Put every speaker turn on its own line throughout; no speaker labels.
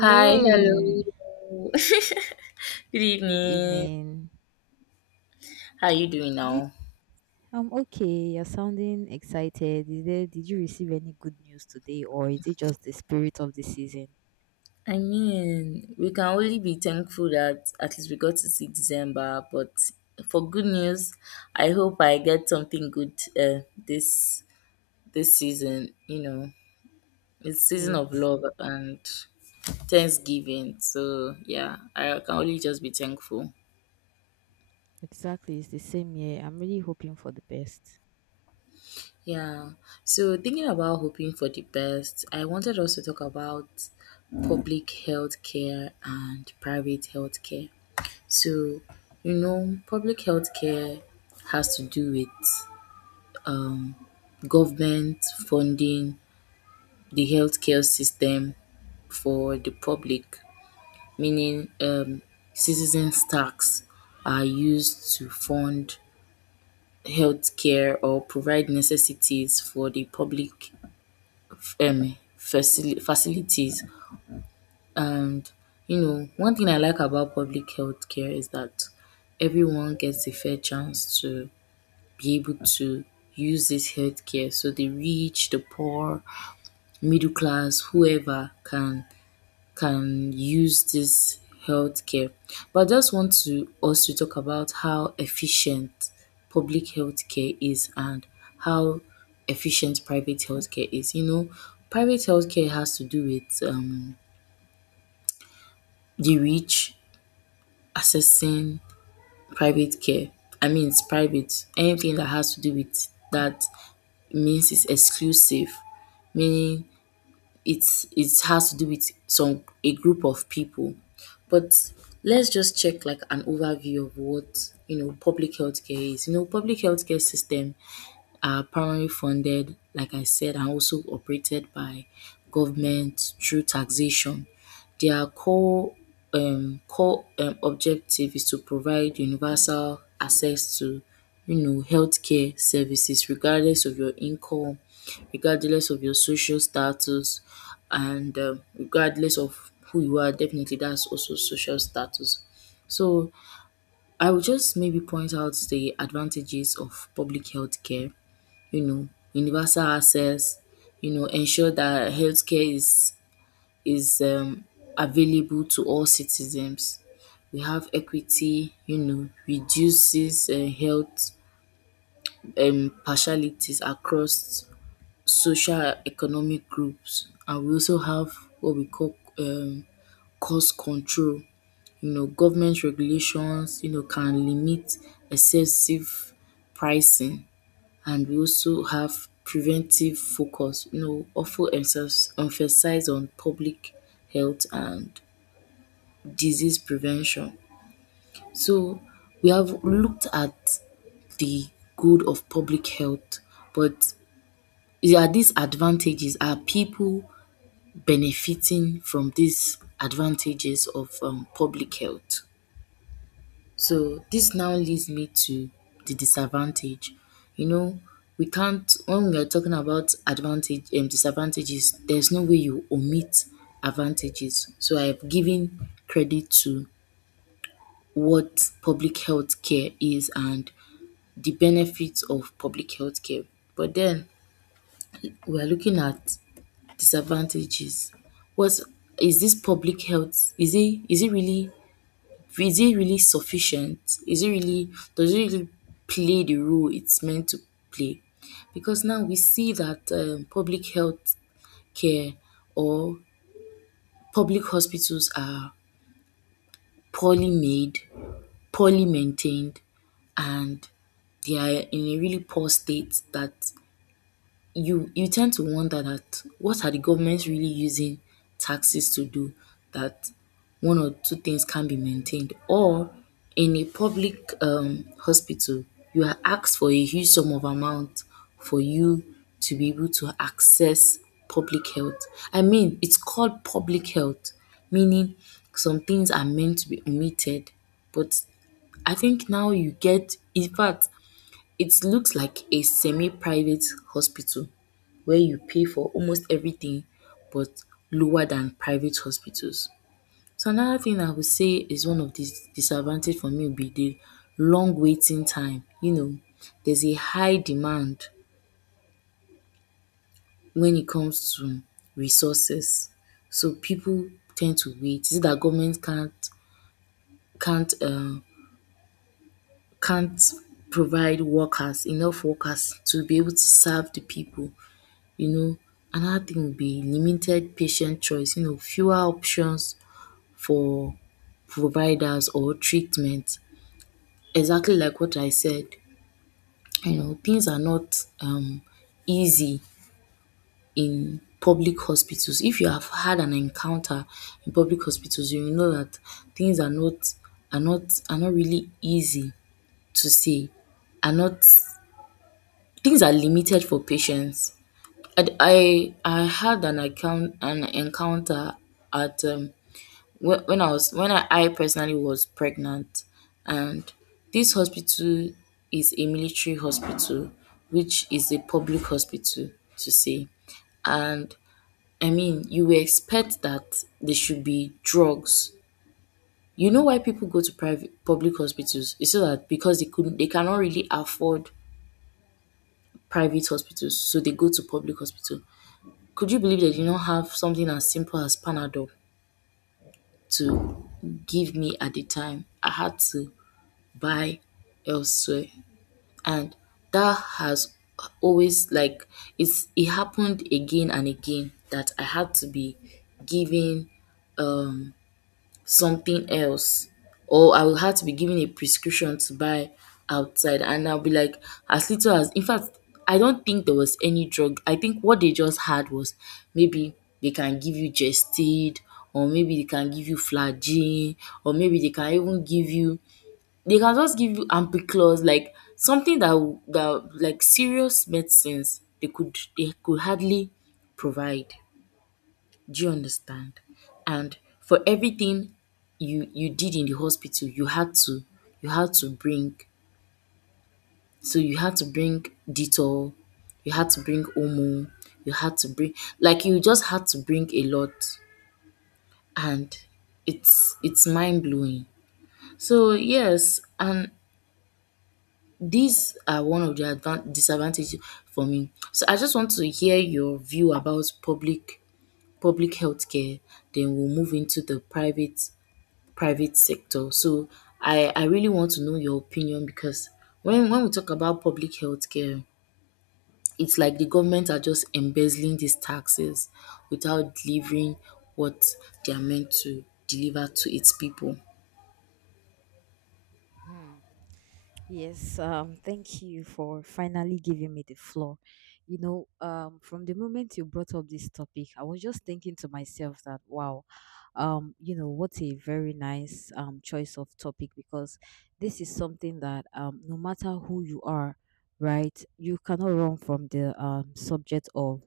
Hi, hello. Good
Good
evening.
evening.
How are you doing
Did,
now?
I'm okay. You're sounding excited. Did you receive any good news today, or is it just the spirit of the season?
We can only be thankful that at least we got to see December. But for good news, I hope I get something good uh, this this season. It's season of
Yes,
love and Thanksgiving. So yeah, I can only just be thankful.
exactly. It's the same year. I'm really hoping for the best.
Yeah. So thinking about hoping for the best, I wanted us to talk about public health care and private health care. So, public health care has to do with government funding the healthcare system for the public, meaning citizens' tax are used to fund healthcare or provide necessities for the public facilities. And one thing I like about public health care is that everyone gets a fair chance to be able to use this health care. So the rich, the poor, middle class, whoever can use this healthcare. But I just want to us to talk about how efficient public healthcare is and how efficient private healthcare is. Private healthcare has to do with the rich accessing private care. I mean, it's private. Anything that has to do with that means it's exclusive, meaning it has to do with some a group of people. But let's just check like an overview of what public health care is. You know, public health care system are primarily funded, like I said, and also operated by government through taxation. Their core objective is to provide universal access to healthcare services regardless of your income, regardless of your social status, and regardless of who you are. Definitely, that's also social status. So I will just maybe point out the advantages of public health care. you know, Universal access, ensure that healthcare is available to all citizens. We have equity, reduces health partialities across social economic groups, and we also have what we call cost control. Government regulations, can limit excessive pricing, and we also have preventive focus, often emphasize on public health and disease prevention. So we have looked at the good of public health, but are these advantages? Are people benefiting from these advantages of public health? So this now leads me to the disadvantage. You know, we can't. When we are talking about advantage and disadvantages, there's no way you omit advantages. So I've given credit to what public health care is and the benefits of public health care. But then we are looking at disadvantages. What's is this public health, is it really, is it really sufficient? Is it really, does it really play the role it's meant to play? Because now we see that public health care or public hospitals are poorly made, poorly maintained, and they are in a really poor state that you tend to wonder that what are the governments really using taxes to do, that one or two things can be maintained, or in a public hospital you are asked for a huge sum of amount for you to be able to access public health. I mean, it's called public health, meaning some things are meant to be omitted. But I think now you get, in fact, it looks like a semi-private hospital where you pay for almost everything but lower than private hospitals. So another thing I would say is one of the disadvantage for me would be the long waiting time. You know, there's a high demand when it comes to resources. So people tend to wait. Is it that government can't uh can't provide workers, enough workers to be able to serve the people. You know, another thing would be limited patient choice, fewer options for providers or treatment. Exactly like what I said, things are not easy in public hospitals. If you have had an encounter in public hospitals, you will know that things are not are not really easy to say. Are not, things are limited for patients. I had an encounter at when I personally was pregnant, and this hospital is a military hospital, which is a public hospital to say, and I mean you would expect that there should be drugs. You know why people go to private public hospitals? It's so that because they cannot really afford private hospitals, so they go to public hospital. Could you believe they did not have something as simple as Panadol to give me at the time? I had to buy elsewhere. And that has always, it happened again and again that I had to be given um something else, or I will have to be given a prescription to buy outside, and I'll be like, as little as, in fact, I don't think there was any drug. I think what they just had was maybe they can give you Gestid, or maybe they can give you Flagyl, or maybe they can even give you they can just give you Ampiclox, like something that will that like serious medicines they could hardly provide. Do you understand? And for everything you did in the hospital, you had to, you had to bring so you had to bring Dettol, you had to bring Omo, you had to bring, like you just had to bring a lot, and it's mind blowing. So yes, and these are one of the disadvantages for me. So I just want to hear your view about public healthcare. Then we'll move into the private sector. So I really want to know your opinion, because when we talk about public health care, it's like the government are just embezzling these taxes without delivering what they are meant to deliver to its people.
Hmm. Yes, thank you for finally giving me the floor. You know, from the moment you brought up this topic, I was just thinking to myself that, wow, you know, what a very nice choice of topic because this is something that no matter who you are, right, you cannot run from the subject of,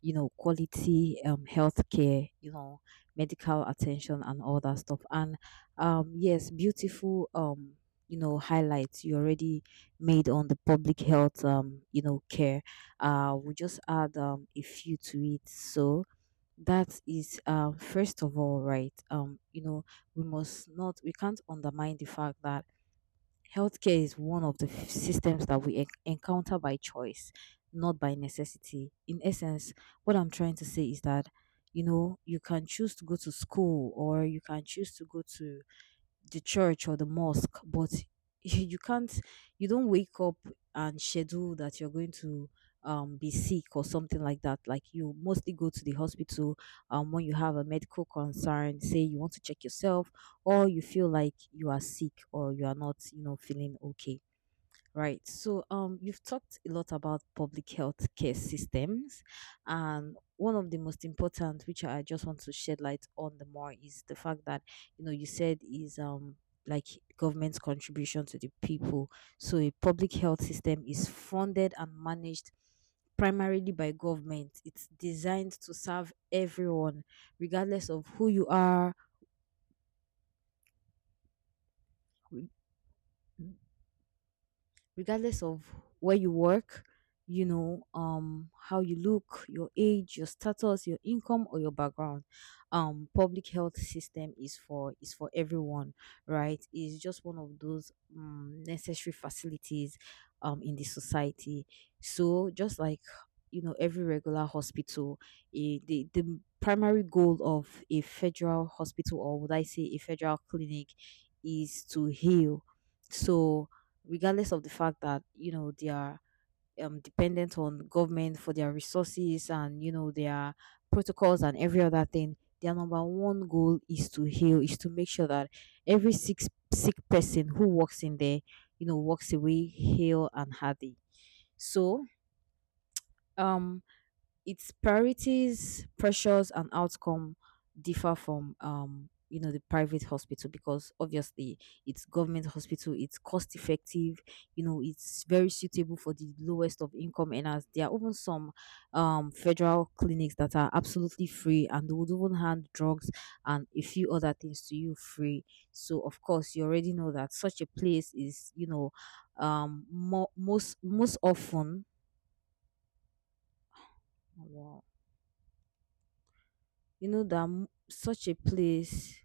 you know, quality healthcare, you know, medical attention and all that stuff. And yes, beautiful. You know highlights you already made on the public health you know care we'll just add a few to it. So that is first of all, right, you know, we must not we can't undermine the fact that healthcare is one of the systems that we encounter by choice, not by necessity. In essence, what I'm trying to say is that, you know, you can choose to go to school or you can choose to go to the church or the mosque, but you can't, you don't wake up and schedule that you're going to be sick or something like that. Like you mostly go to the hospital when you have a medical concern, say you want to check yourself, or you feel like you are sick or you are not, you know, feeling okay. Right. So, you've talked a lot about public health care systems, and one of the most important, which I just want to shed light on the more, is the fact that you know you said is like government's contribution to the people. So, a public health system is funded and managed primarily by government. It's designed to serve everyone, regardless of who you are, regardless of where you work, you know, how you look, your age, your status, your income, or your background. Public health system is for everyone, right? It's just one of those necessary facilities in the society. So just like, you know, every regular hospital, eh, the primary goal of a federal hospital, or would I say a federal clinic, is to heal. So regardless of the fact that you know they are dependent on government for their resources and you know their protocols and every other thing, their number one goal is to heal, is to make sure that every six sick person who walks in there, you know, walks away heal and healthy. So um its priorities, pressures, and outcome differ from you know the private hospital, because obviously it's government hospital, it's cost effective, you know, it's very suitable for the lowest of income earners. There are even some federal clinics that are absolutely free and they would even hand drugs and a few other things to you free. So of course you already know that such a place is, you know, most often. Oh, wow. You know that such a place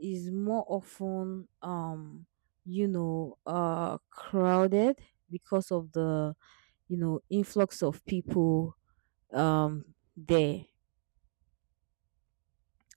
is more often you know crowded because of the, you know, influx of people um there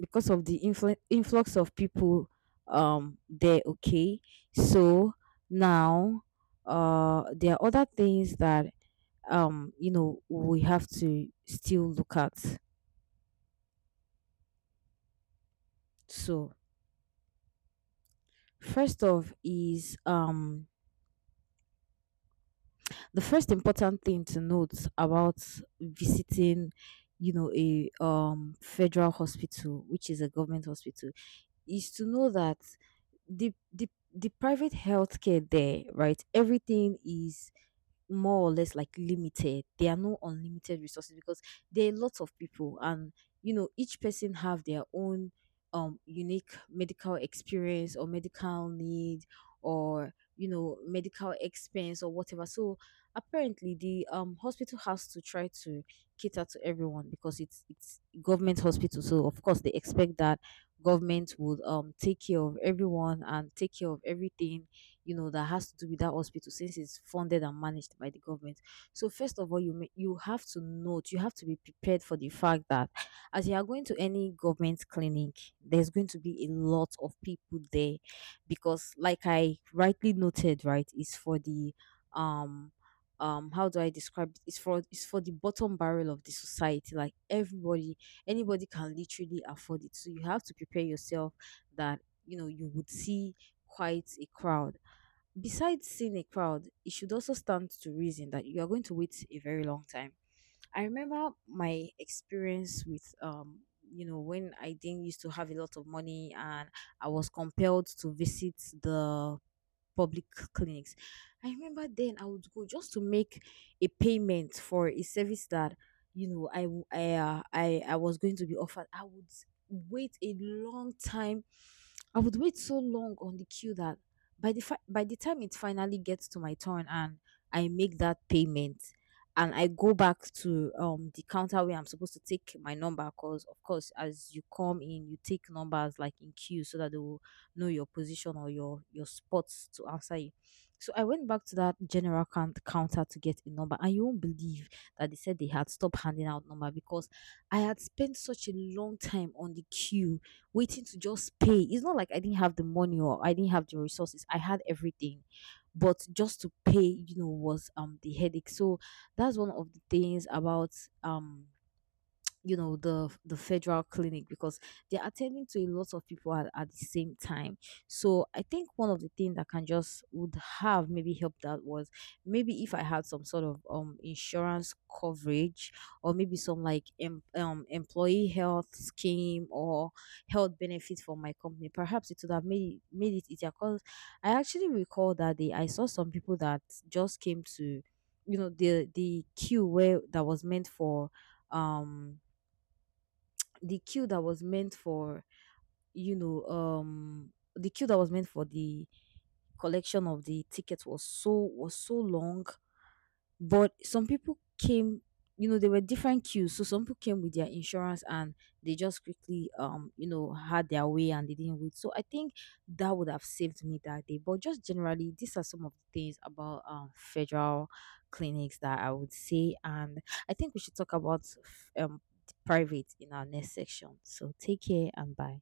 because of the influ- influx of people there okay. So now, there are other things that you know we have to still look at. So first off is the first important thing to note about visiting, you know, a federal hospital, which is a government hospital, is to know that the the the private healthcare there, right? Everything is more or less like limited. There are no unlimited resources because there are lots of people and you know each person have their own unique medical experience or medical need or you know medical expense or whatever. So apparently the hospital has to try to cater to everyone because it's government hospital. So of course they expect that government would take care of everyone and take care of everything, you know, that has to do with that hospital since it's funded and managed by the government. So first of all you may, you have to note, you have to be prepared for the fact that as you are going to any government clinic, there's going to be a lot of people there because like I rightly noted, right, it's for the um how do I describe it? It's for it's for the bottom barrel of the society. Like everybody, anybody can literally afford it, so you have to prepare yourself that, you know, you would see quite a crowd. Besides seeing a crowd, it should also stand to reason that you are going to wait a very long time. I remember my experience with you know when I didn't used to have a lot of money and I was compelled to visit the public clinics. I remember then I would go just to make a payment for a service that, you know, I w- I was going to be offered. I would wait a long time. I would wait so long on the queue that by the time it finally gets to my turn and I make that payment and I go back to the counter where I'm supposed to take my number, because of course as you come in you take numbers like in queue so that they will know your position or your spots to answer you. So I went back to that general counter to get a number, and you won't believe that they said they had stopped handing out number because I had spent such a long time on the queue waiting to just pay. It's not like I didn't have the money or I didn't have the resources. I had everything, but just to pay, you know, was the headache. So that's one of the things about um you know the federal clinic because they're attending to a lot of people at the same time. So I think one of the things that can just would have maybe helped out was maybe if I had some sort of insurance coverage, or maybe some like employee health scheme or health benefits for my company. Perhaps it would have made it easier, because I actually recall that day I saw some people that just came to, you know, the queue where that was meant for um the queue that was meant for you know the queue that was meant for the collection of the tickets was so long. But some people came, you know, there were different queues, so some people came with their insurance and they just quickly you know had their way and they didn't wait. So I think that would have saved me that day. But just generally these are some of the things about federal clinics that I would say, and I think we should talk about private in our next section. So take care and bye.